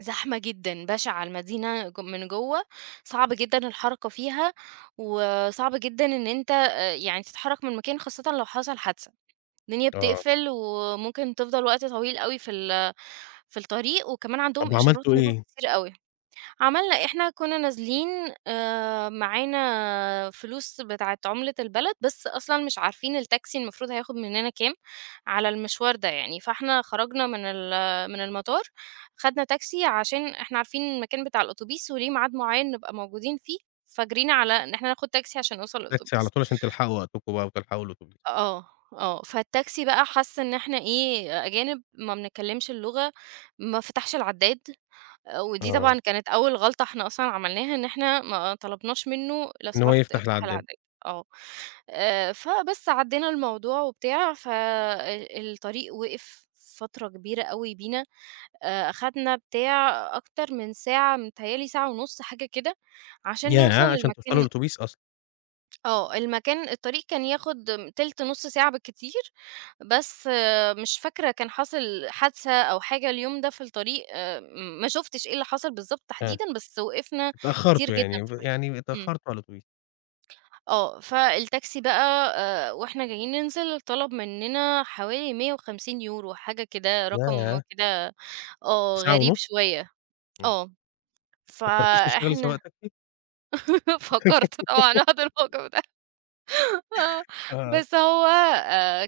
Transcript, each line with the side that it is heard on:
right: زحمة جدًا، بَشِعة، المدينة ج من جوّه صعبة جدًا الحركة فيها وصعب جدًا إن أنت أ يعني تتحرّك من مكان خاصةً لو حصل حادثة، الدنيا
left: آه.
right: بتقفل وممكن تفضل وقت طويل أوي في ال في الطريق وكمان
left: طب
right: عندهم إشارات
left: وعملتوا
right: مرور
left: إيه؟
right: كتيرة أوي. عملنا إحنا كُنّا نازلين آآ معانا فلوس بتاعة عُملة البلد، بس أصلًا مش عارفين التاكسي المفروض هياخد منّنا كام، على المشوار ده يعني؟ فإحنا خرجنا من ال من المطار، خدنا تاكسي عشان إحنا عارفين المكان بتاع الأوتوبيس وليه ميعاد معيّن نبقى موجودين فيه، فجرينا على إن إحنا ناخد تاكسي عشان نوصل
left: تاكسي على
right: للأوتوبيس.
left: طول، عشان تلحقوا وقتكم بقى وتلحقوا الأتوبيس.
right: أ آه، آه. فالتاكسي بقى حَس إن إحنا إيه، أجانب، ما بنتكلّمش اللغة، ما فَتَحش العدّاد. أ ودي
left: آه.
right: طبعًا كانت أول غلطة إحنا أصلًا عملناها إن إحنا ما طلبناش منّه لو
left: إن هو
right: سمحت
left: يفتح
right: افتح
left: العدّاد.
right: العدّاد، آه. آآ، فبس عدّينا الموضوع وبتاع ف أ الطريق وقف فترة كبيرة أوي بينا، أ أخدنا بتاع أكتر من ساعة، متهيّأ لي ساعة ونُص حاجة كده عشان نوصل
left: ياه! عشان توصلوا
right: للمكان
left: للأوتوبيس أصلًا.
right: آه. المكان الطريق كان ياخد تِلت، نُص ساعة بالكتير، بس مش فاكرة كان حصل حادثة أو حاجة اليوم ده في الطريق آآ ام ما شُفتش إيه اللي حصل بالضبط
left: آه.
right: تحديدًا، بس وقفنا كتير
left: اتأخّرتوا
right: جدًا
left: يعني
right: في
left: ف
right: الطريق.
left: يعني
right: إمم.
left: اتأخّرتوا على الأتوبيس.
right: آه، فالتاكسي بقى آآ وإحنا جايين ننزل، طلب منّنا حوالي 150€، حاجة كده، رقم
left: ياه!
right: كده آه،
left: ساعة
right: غريب
left: ونُص!
right: شوية.
left: إمم.
right: آه،
left: ما فكّرتيش تشتغلي سواق
right: فإحنا
left: تاكسي؟
right: فكّرت طبعًا [unintelligible] الموضوع ده آه.
left: آه.
right: بس هو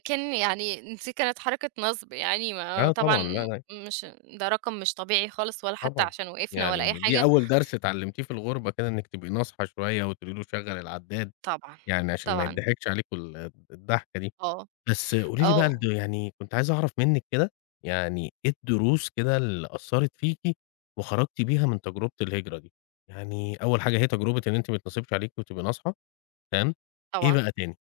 right: كان يعني نسي كانت حركة نَصْب يعني، ما
left: آه
right: طبعًا
left: طبعًا [unintelligible]
right: مش ده رقم مش طبيعي خالص ولا حتّى
left: طبعًا.
right: عشان وقفنا ولا أي
left: يعني دي
right: حاجة.
left: أول درس اتعلّمتيه في الغربة كده، إنِّك تبقي ناصحة شوية وتقولي له شَغّل العداد
right: طبعًا،
left: يعني عشان ما
right: طبعًا.
left: يتضحكش عليكم ال الضحكة دي.
right: آه،
left: بس قولي لي
right: آه.
left: برضه يعني كنت عايز أعرف منِّك كده يعني إيه الدروس كده اللي أثّرت فيكِ وخرجتي بيها من تجربة الهجرة دي؟ يعني أول حاجة هي تجربة إن أنتِ ميتنصبش عليكِ وتبقي ناصحة، تمام؟ إيه
right: طبعًا.
left: بقى تاني؟